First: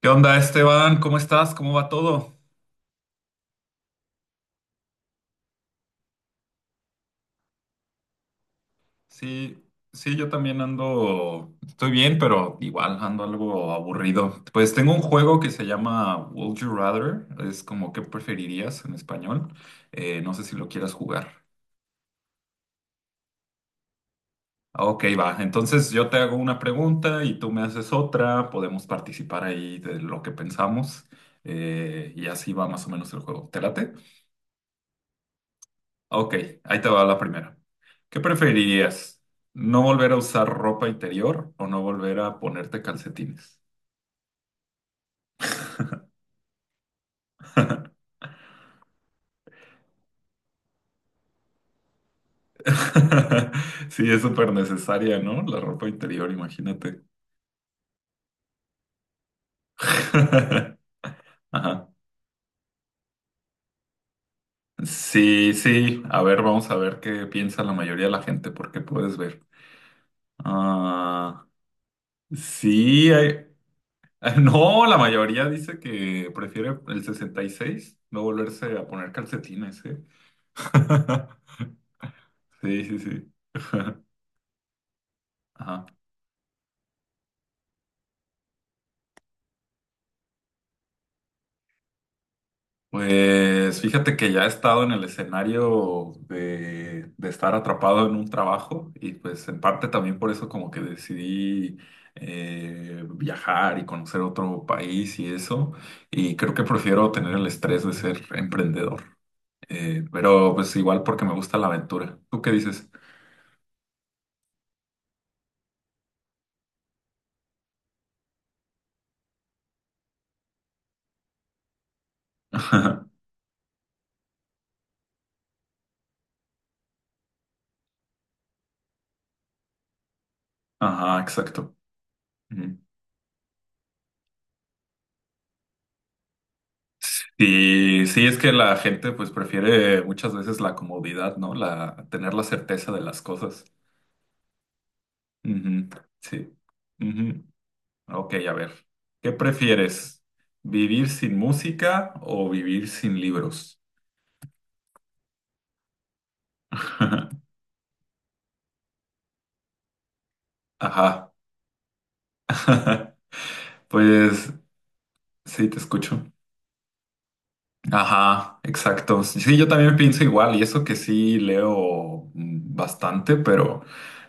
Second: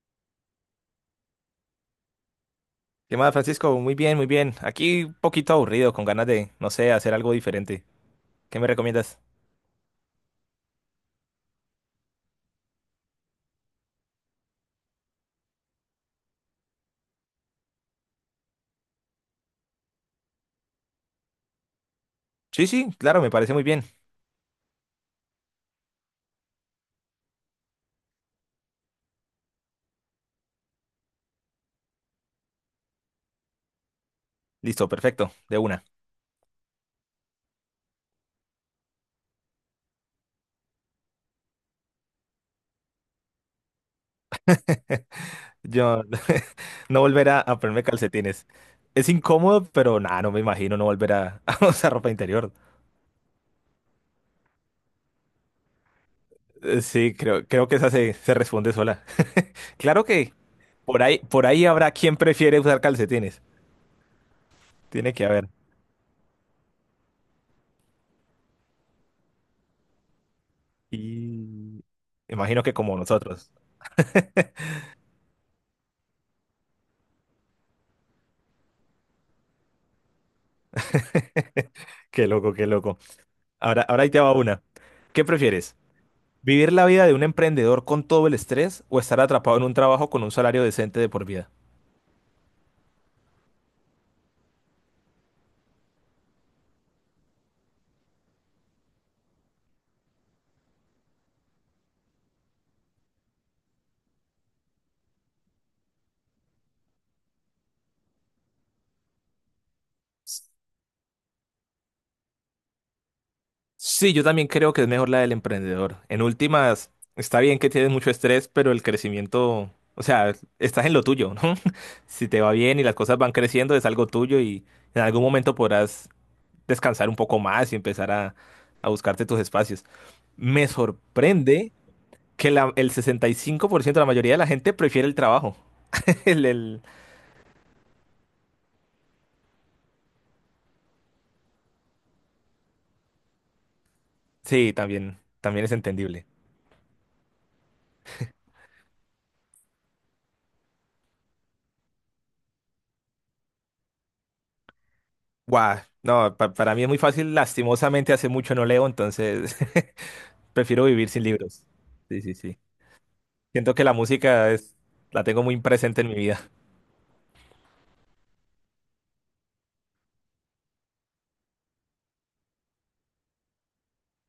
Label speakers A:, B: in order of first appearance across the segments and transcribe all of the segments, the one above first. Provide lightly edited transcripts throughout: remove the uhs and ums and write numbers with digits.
A: ¿Qué onda, Esteban? ¿Cómo estás? ¿Cómo va todo?
B: ¿Qué más, Francisco? Muy bien, muy bien. Aquí un poquito aburrido, con ganas de, no sé, hacer algo diferente. ¿Qué me recomiendas?
A: Sí, sí, yo también estoy bien, pero igual ando algo aburrido. Pues tengo un juego que se llama Would You Rather, es como ¿qué preferirías en español? No sé si lo quieras jugar.
B: Sí, sí, claro, me parece muy bien.
A: Ah, ok, va. Entonces yo te hago una pregunta y tú me haces otra, podemos participar ahí de lo que pensamos, y así va más o menos el juego. ¿Te late?
B: Listo, perfecto, de una.
A: Ok, ahí te va la primera. ¿Qué preferirías? ¿No volver a usar ropa interior o no volver a ponerte calcetines?
B: Yo no volver a ponerme calcetines. Es incómodo, pero nada, no me imagino no volver a usar ropa interior.
A: Sí, es súper necesaria, ¿no? La ropa interior, imagínate.
B: Sí, creo que se responde sola. Claro que por ahí
A: Ajá.
B: habrá quien prefiere usar calcetines. Tiene que haber.
A: Sí, sí. A ver, vamos a ver qué piensa la mayoría de la gente, porque puedes ver. Ah,
B: Y imagino que como
A: sí,
B: nosotros.
A: no, la mayoría dice que prefiere el 66 no volverse a poner calcetines, ¿eh?
B: Qué loco, qué
A: Sí, sí,
B: loco.
A: sí.
B: Ahora ahí te va una. ¿Qué prefieres?
A: Ajá.
B: ¿Vivir la vida de un emprendedor con todo el estrés o estar atrapado en un trabajo con un salario decente de por vida?
A: Pues fíjate que ya he estado en el escenario de, estar atrapado en un trabajo y pues en parte también por eso como que decidí, viajar y conocer otro país y eso. Y creo que prefiero tener el estrés de ser emprendedor. Pero pues igual porque me gusta la aventura. ¿Tú qué dices?
B: Sí, yo también creo que es mejor la del emprendedor. En últimas, está bien que tienes mucho estrés, pero el crecimiento, o sea, estás en lo tuyo, ¿no? Si te va bien y las cosas van creciendo, es algo tuyo y en algún momento podrás descansar un poco más y empezar a buscarte tus espacios. Me
A: Ajá,
B: sorprende
A: exacto.
B: que
A: Ujú.
B: el 65% de la mayoría de la gente prefiere el trabajo. El, el-
A: Sí, sí, es que la gente pues prefiere muchas veces la comodidad, ¿no? La tener la certeza de las cosas.
B: Sí, también, también es
A: Ujú.
B: entendible.
A: Sí. Ujú. Ok, a ver. ¿Qué prefieres? ¿Vivir sin música o vivir sin libros?
B: Guau, no, para mí es muy fácil, lastimosamente hace mucho no leo, entonces prefiero vivir sin
A: Ajá.
B: libros. Sí, sí, sí. Siento que la
A: Pues
B: música es, la tengo muy
A: sí, te
B: presente en mi
A: escucho.
B: vida.
A: Ajá, exacto. Sí, yo también pienso igual, y eso que sí leo bastante, pero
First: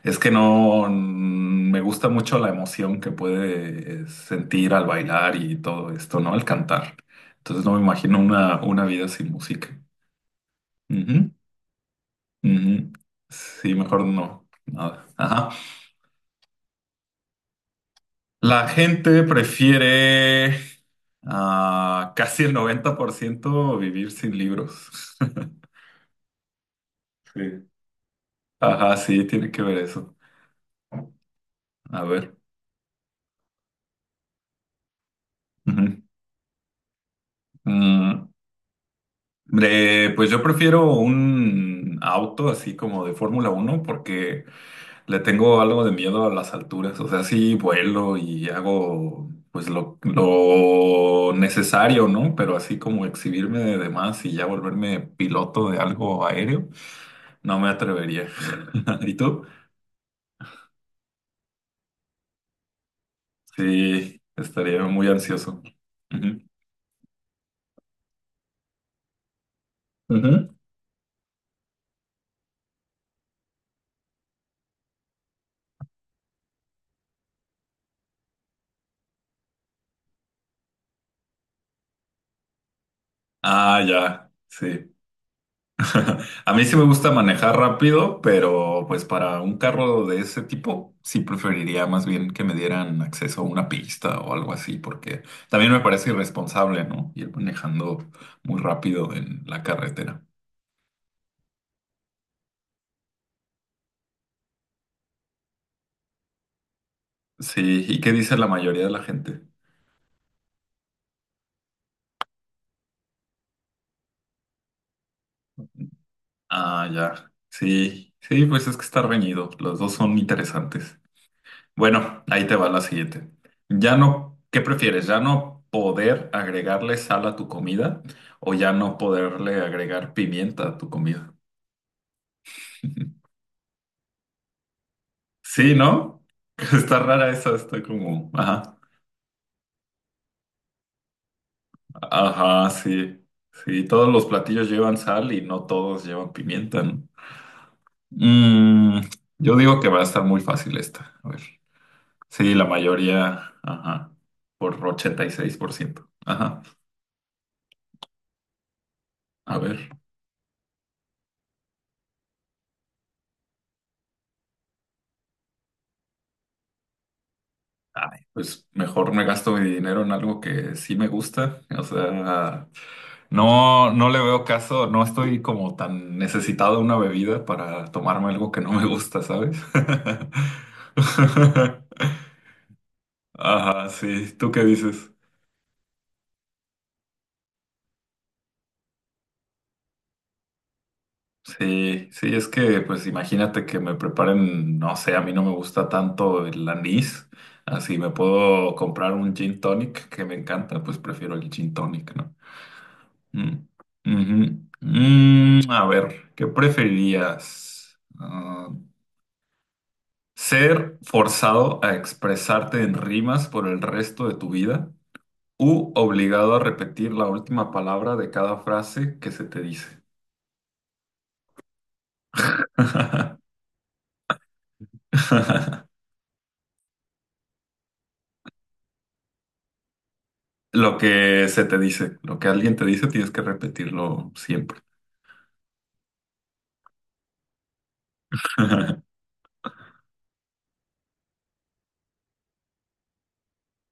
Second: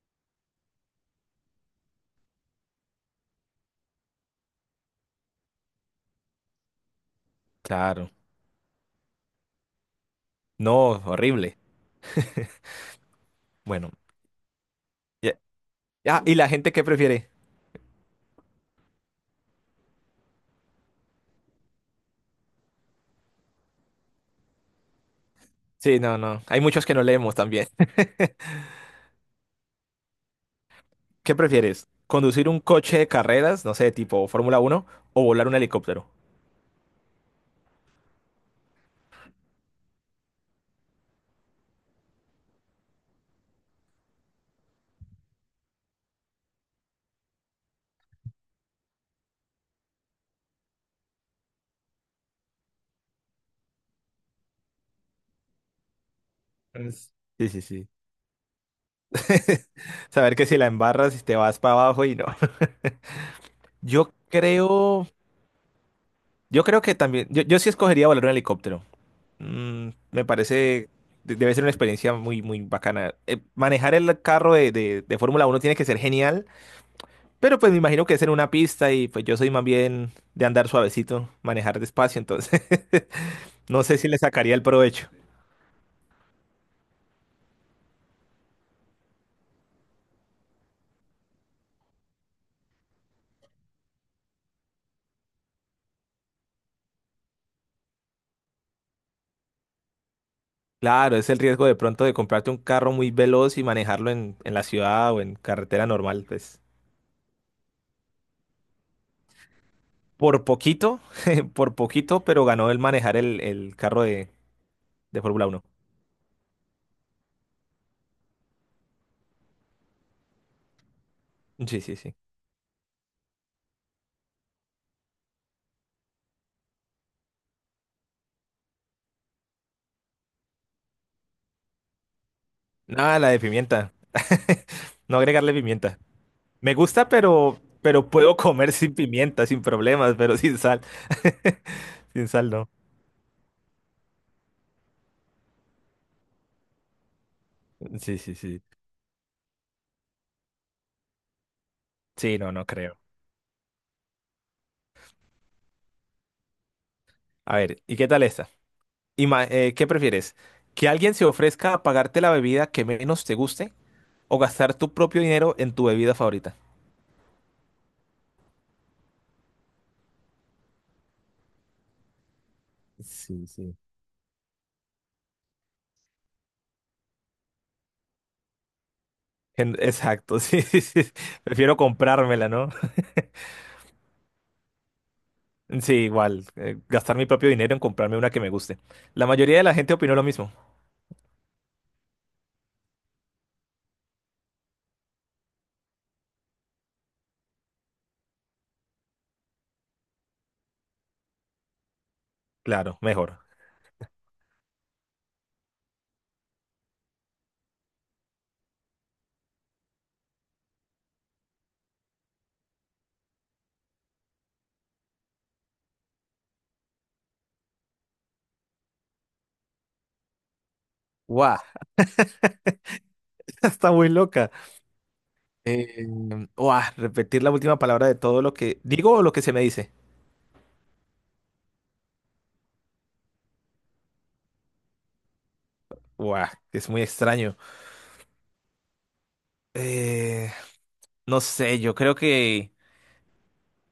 A: es que no me gusta mucho la emoción que puede, sentir al bailar y todo esto, ¿no? Al cantar. Entonces no me
B: Claro.
A: imagino una, vida sin música.
B: No, horrible.
A: Ujú. Sí,
B: Bueno.
A: mejor no. Nada.
B: ya-
A: Ajá.
B: Ah, ¿y la gente qué prefiere?
A: La gente prefiere, ah, casi el 90% vivir sin libros.
B: Sí, no, no. Hay muchos que no leemos
A: Sí.
B: también.
A: Ajá, sí, tiene que ver eso.
B: ¿Qué prefieres?
A: A ver.
B: ¿Conducir un coche de carreras, no sé, tipo Fórmula uno o volar un
A: Ujú.
B: helicóptero?
A: Mm, pues yo prefiero un auto así como de Fórmula 1 porque le tengo algo de miedo a las alturas, o sea, sí vuelo y hago pues lo, necesario, ¿no? Pero así como exhibirme de demás y ya volverme piloto de algo aéreo,
B: Es- Sí,
A: no
B: sí,
A: me
B: sí.
A: atrevería. ¿Y tú?
B: Saber que si la embarras te vas para abajo y no. Yo
A: Sí, estaría muy
B: creo.
A: ansioso. Ujú.
B: Yo creo que también, yo sí escogería volar un helicóptero. Mm, me
A: Ujú.
B: parece, debe ser una experiencia muy, muy bacana. Manejar el carro de Fórmula uno tiene que ser genial, pero pues me imagino que es en una pista y pues yo soy más bien de andar suavecito, manejar despacio, entonces
A: Ah,
B: no sé si le
A: ya,
B: sacaría el
A: sí.
B: provecho.
A: A mí sí me gusta manejar rápido, pero pues para un carro de ese tipo sí preferiría más bien que me dieran acceso a una pista o algo así, porque también me parece irresponsable, ¿no? Ir manejando muy rápido en la carretera.
B: Claro, es el riesgo de pronto de comprarte un carro muy veloz y manejarlo en la ciudad o en carretera normal, pues
A: Sí, ¿y qué dice la mayoría de la gente?
B: por poquito, por poquito, pero ganó el manejar el carro de Fórmula uno.
A: Ah, ya. Sí, sí, pues es que está reñido. Los dos son interesantes.
B: Sí, sí, sí.
A: Bueno, ahí te va la siguiente. Ya no, ¿qué prefieres? ¿Ya no poder agregarle sal a tu comida o ya no poderle agregar pimienta a tu comida?
B: Nada, la de pimienta. No agregarle
A: Sí,
B: pimienta.
A: ¿no?
B: Me
A: Está
B: gusta,
A: rara esa, está
B: pero
A: como,
B: puedo comer
A: ajá,
B: sin pimienta, sin problemas, pero sin sal. Sin sal,
A: ajá,
B: no.
A: sí, sí, todos los platillos llevan sal y no todos llevan pimienta, ¿no?
B: Sí, sí, sí.
A: Mm, yo digo que va a estar muy fácil esta, a ver.
B: Sí, no,
A: Sí, la
B: no creo.
A: mayoría, ajá, por 86%. Ajá,
B: A ver, ¿y qué tal esta?
A: a
B: ¿Qué
A: ver.
B: prefieres? ¿Que alguien se ofrezca a pagarte la bebida que menos te guste o gastar tu propio dinero en tu bebida favorita?
A: Ay, pues mejor me gasto mi dinero en algo que sí me gusta. O sea,
B: Sí, sí.
A: no, no le veo caso, no estoy como tan necesitado de una bebida para tomarme algo que no me gusta, ¿sabes?
B: Exacto, sí, sí, sí. Prefiero comprármela, ¿no?
A: Ajá, sí. ¿Tú qué dices?
B: Sí, igual. Gastar mi propio dinero en comprarme una que me guste. La mayoría de la gente opinó lo mismo.
A: Sí, sí, es que pues imagínate que me preparen, no sé, a mí no me gusta tanto el anís. Así me puedo comprar un gin tonic que me encanta, pues prefiero el gin tonic.
B: Claro, mejor.
A: Mm, ujú. A ver, ¿qué preferirías? Ah, ¿ser forzado a expresarte en rimas por el resto de tu vida u obligado a repetir la última palabra de cada frase que se te dice?
B: ¡Guau! Está muy loca. Eh, ¡Guau! Repetir la última palabra de todo lo que digo o lo que se me dice.
A: Lo que se te dice, lo que alguien te dice, tienes que repetirlo siempre.
B: ¡Guau! Es muy extraño. Eh, no sé, yo creo que...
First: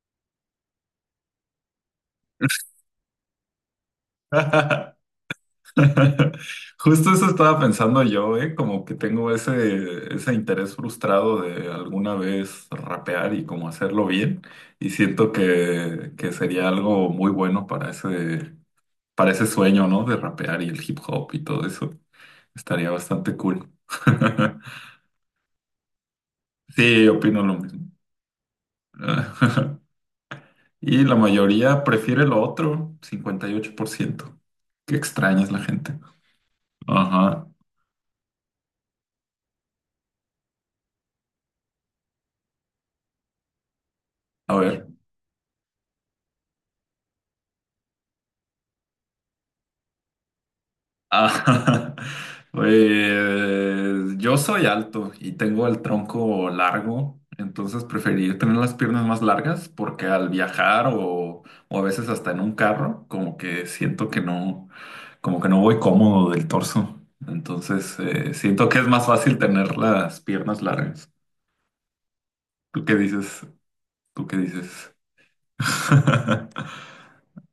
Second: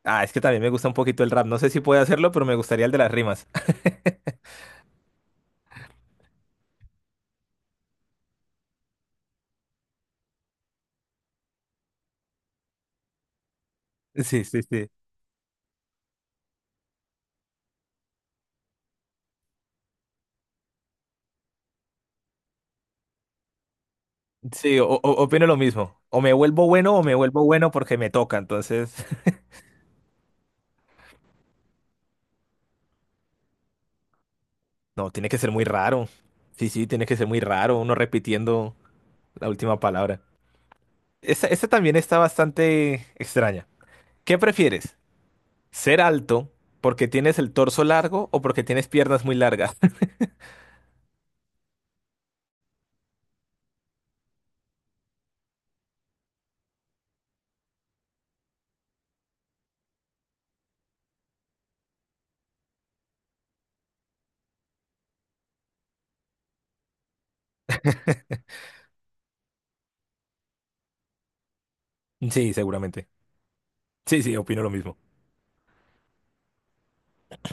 B: Ah, es que también me gusta un poquito el rap. No sé si puedo hacerlo, pero me gustaría el de las rimas.
A: Justo eso estaba pensando yo, ¿eh? Como que tengo ese, interés frustrado de alguna vez rapear y como hacerlo bien.
B: Sí, sí,
A: Y
B: sí.
A: siento que, sería algo muy bueno para ese, sueño, ¿no? De rapear y el hip hop y todo eso. Estaría bastante cool.
B: Sí, opino lo mismo. O me vuelvo bueno o
A: Sí,
B: me
A: opino
B: vuelvo
A: lo
B: bueno
A: mismo.
B: porque me toca. Entonces,
A: Y la mayoría prefiere lo otro, 58%. Qué
B: no, tiene que
A: extraña es
B: ser
A: la
B: muy
A: gente.
B: raro. Sí, sí, tiene que ser muy
A: Ajá.
B: raro uno repitiendo la última palabra. Esta también está bastante extraña. ¿Qué
A: A ver.
B: prefieres? ¿Ser alto porque tienes el torso largo o porque tienes piernas muy largas?
A: Ah, pues yo soy alto y tengo el tronco largo, entonces preferí tener las piernas más largas porque al viajar o a veces hasta en un carro, como que siento que no, como que no voy cómodo del torso. Entonces, siento que es más fácil tener las piernas largas.
B: Sí,
A: ¿Tú qué
B: seguramente.
A: dices?
B: Sí,
A: ¿Tú qué
B: sí, opino lo
A: dices?
B: mismo.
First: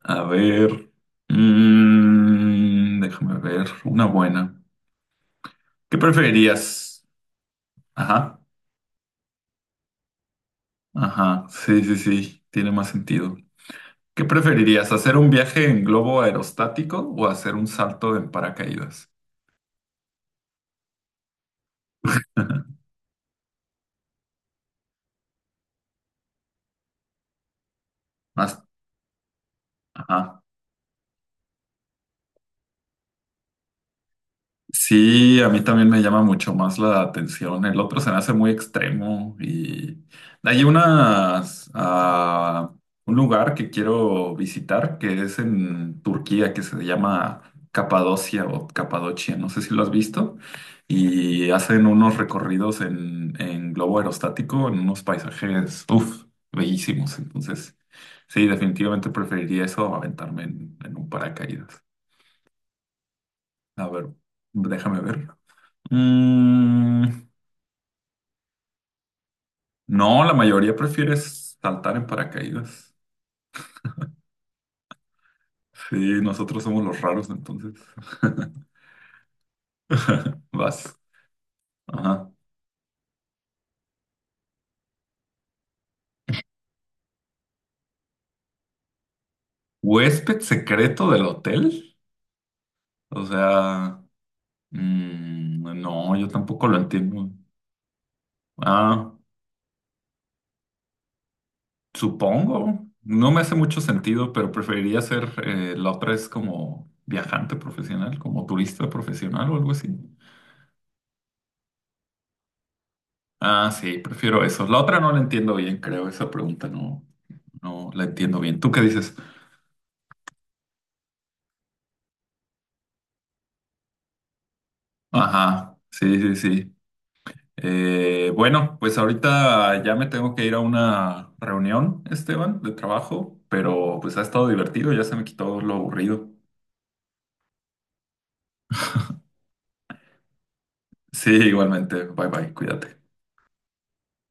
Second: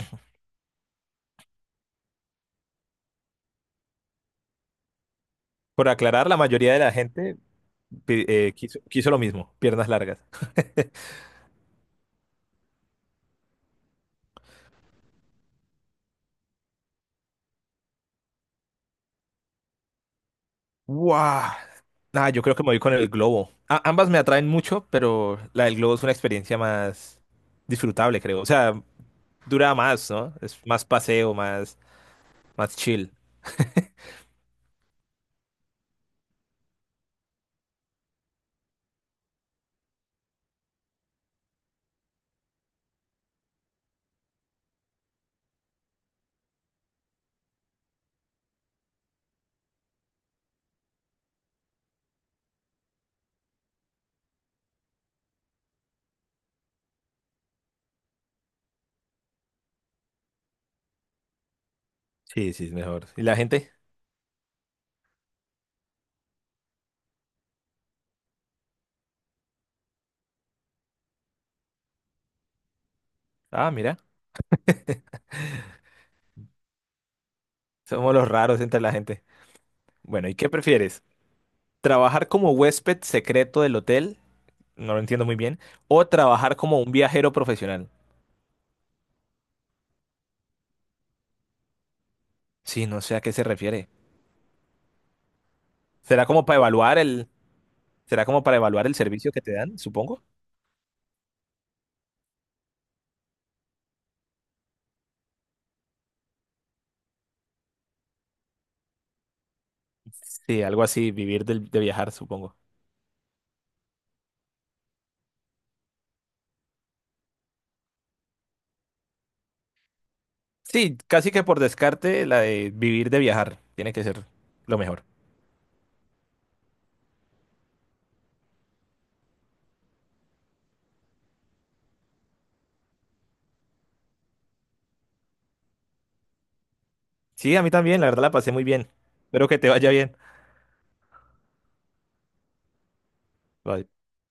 A: A ver, déjame ver, una buena.
B: Por
A: ¿Qué
B: aclarar, la mayoría de la
A: preferirías?
B: gente
A: Ajá,
B: quiso lo mismo, piernas largas.
A: ajá, sí, sí, sí, tiene más sentido. ¿Qué preferirías, hacer un viaje en globo aerostático o hacer un salto en paracaídas?
B: ¡Wow! Ah, yo creo que me voy con el globo. Ambas me atraen mucho, pero la del globo es una experiencia más disfrutable, creo. O
A: Más,
B: sea, dura más, ¿no?
A: ajá.
B: Es más paseo, más, más chill.
A: Sí, a mí también me llama mucho más la atención. El otro se me hace muy extremo y hay unas, un lugar que quiero visitar que es en Turquía, que se llama Capadocia o Capadocia, no sé si lo has visto, y hacen unos recorridos en, globo aerostático, en unos paisajes, uff, bellísimos. Entonces, sí, definitivamente preferiría eso a aventarme en, un paracaídas.
B: Sí, sí, es mejor. ¿Y la gente?
A: A ver, déjame ver. Mm, no, la mayoría prefiere saltar en paracaídas.
B: Ah, mira,
A: Sí, nosotros somos los raros entonces.
B: somos los raros entre la gente. Bueno, ¿y qué
A: Vas.
B: prefieres? Trabajar
A: Ajá.
B: como huésped secreto del hotel, no lo entiendo muy bien, o trabajar como un viajero profesional.
A: ¿Huésped secreto del hotel?
B: Sí, no sé a
A: O
B: qué se refiere.
A: sea, no,
B: ¿Será
A: yo
B: como para
A: tampoco lo
B: evaluar
A: entiendo.
B: será como para evaluar el
A: Ah,
B: servicio que te dan, supongo?
A: supongo. No me hace mucho sentido, pero preferiría ser, la otra es como viajante profesional, como turista profesional o algo así.
B: Sí, algo así, vivir de, viajar, supongo.
A: Ah, sí, prefiero eso. La otra no la entiendo bien, creo, esa pregunta no. No la entiendo bien. ¿Tú qué dices?
B: Sí, casi que por descarte la de vivir de viajar, tiene que ser lo mejor.
A: Ajá, sí, sí, sí. Bueno, pues ahorita ya me tengo que ir a una reunión, Esteban, de trabajo, pero pues ha estado divertido, ya se me quitó lo aburrido.
B: Sí, a mí también, la verdad la pasé muy bien. Espero que te vaya bien.
A: Sí, igualmente. Bye bye, cuídate.
B: Bye.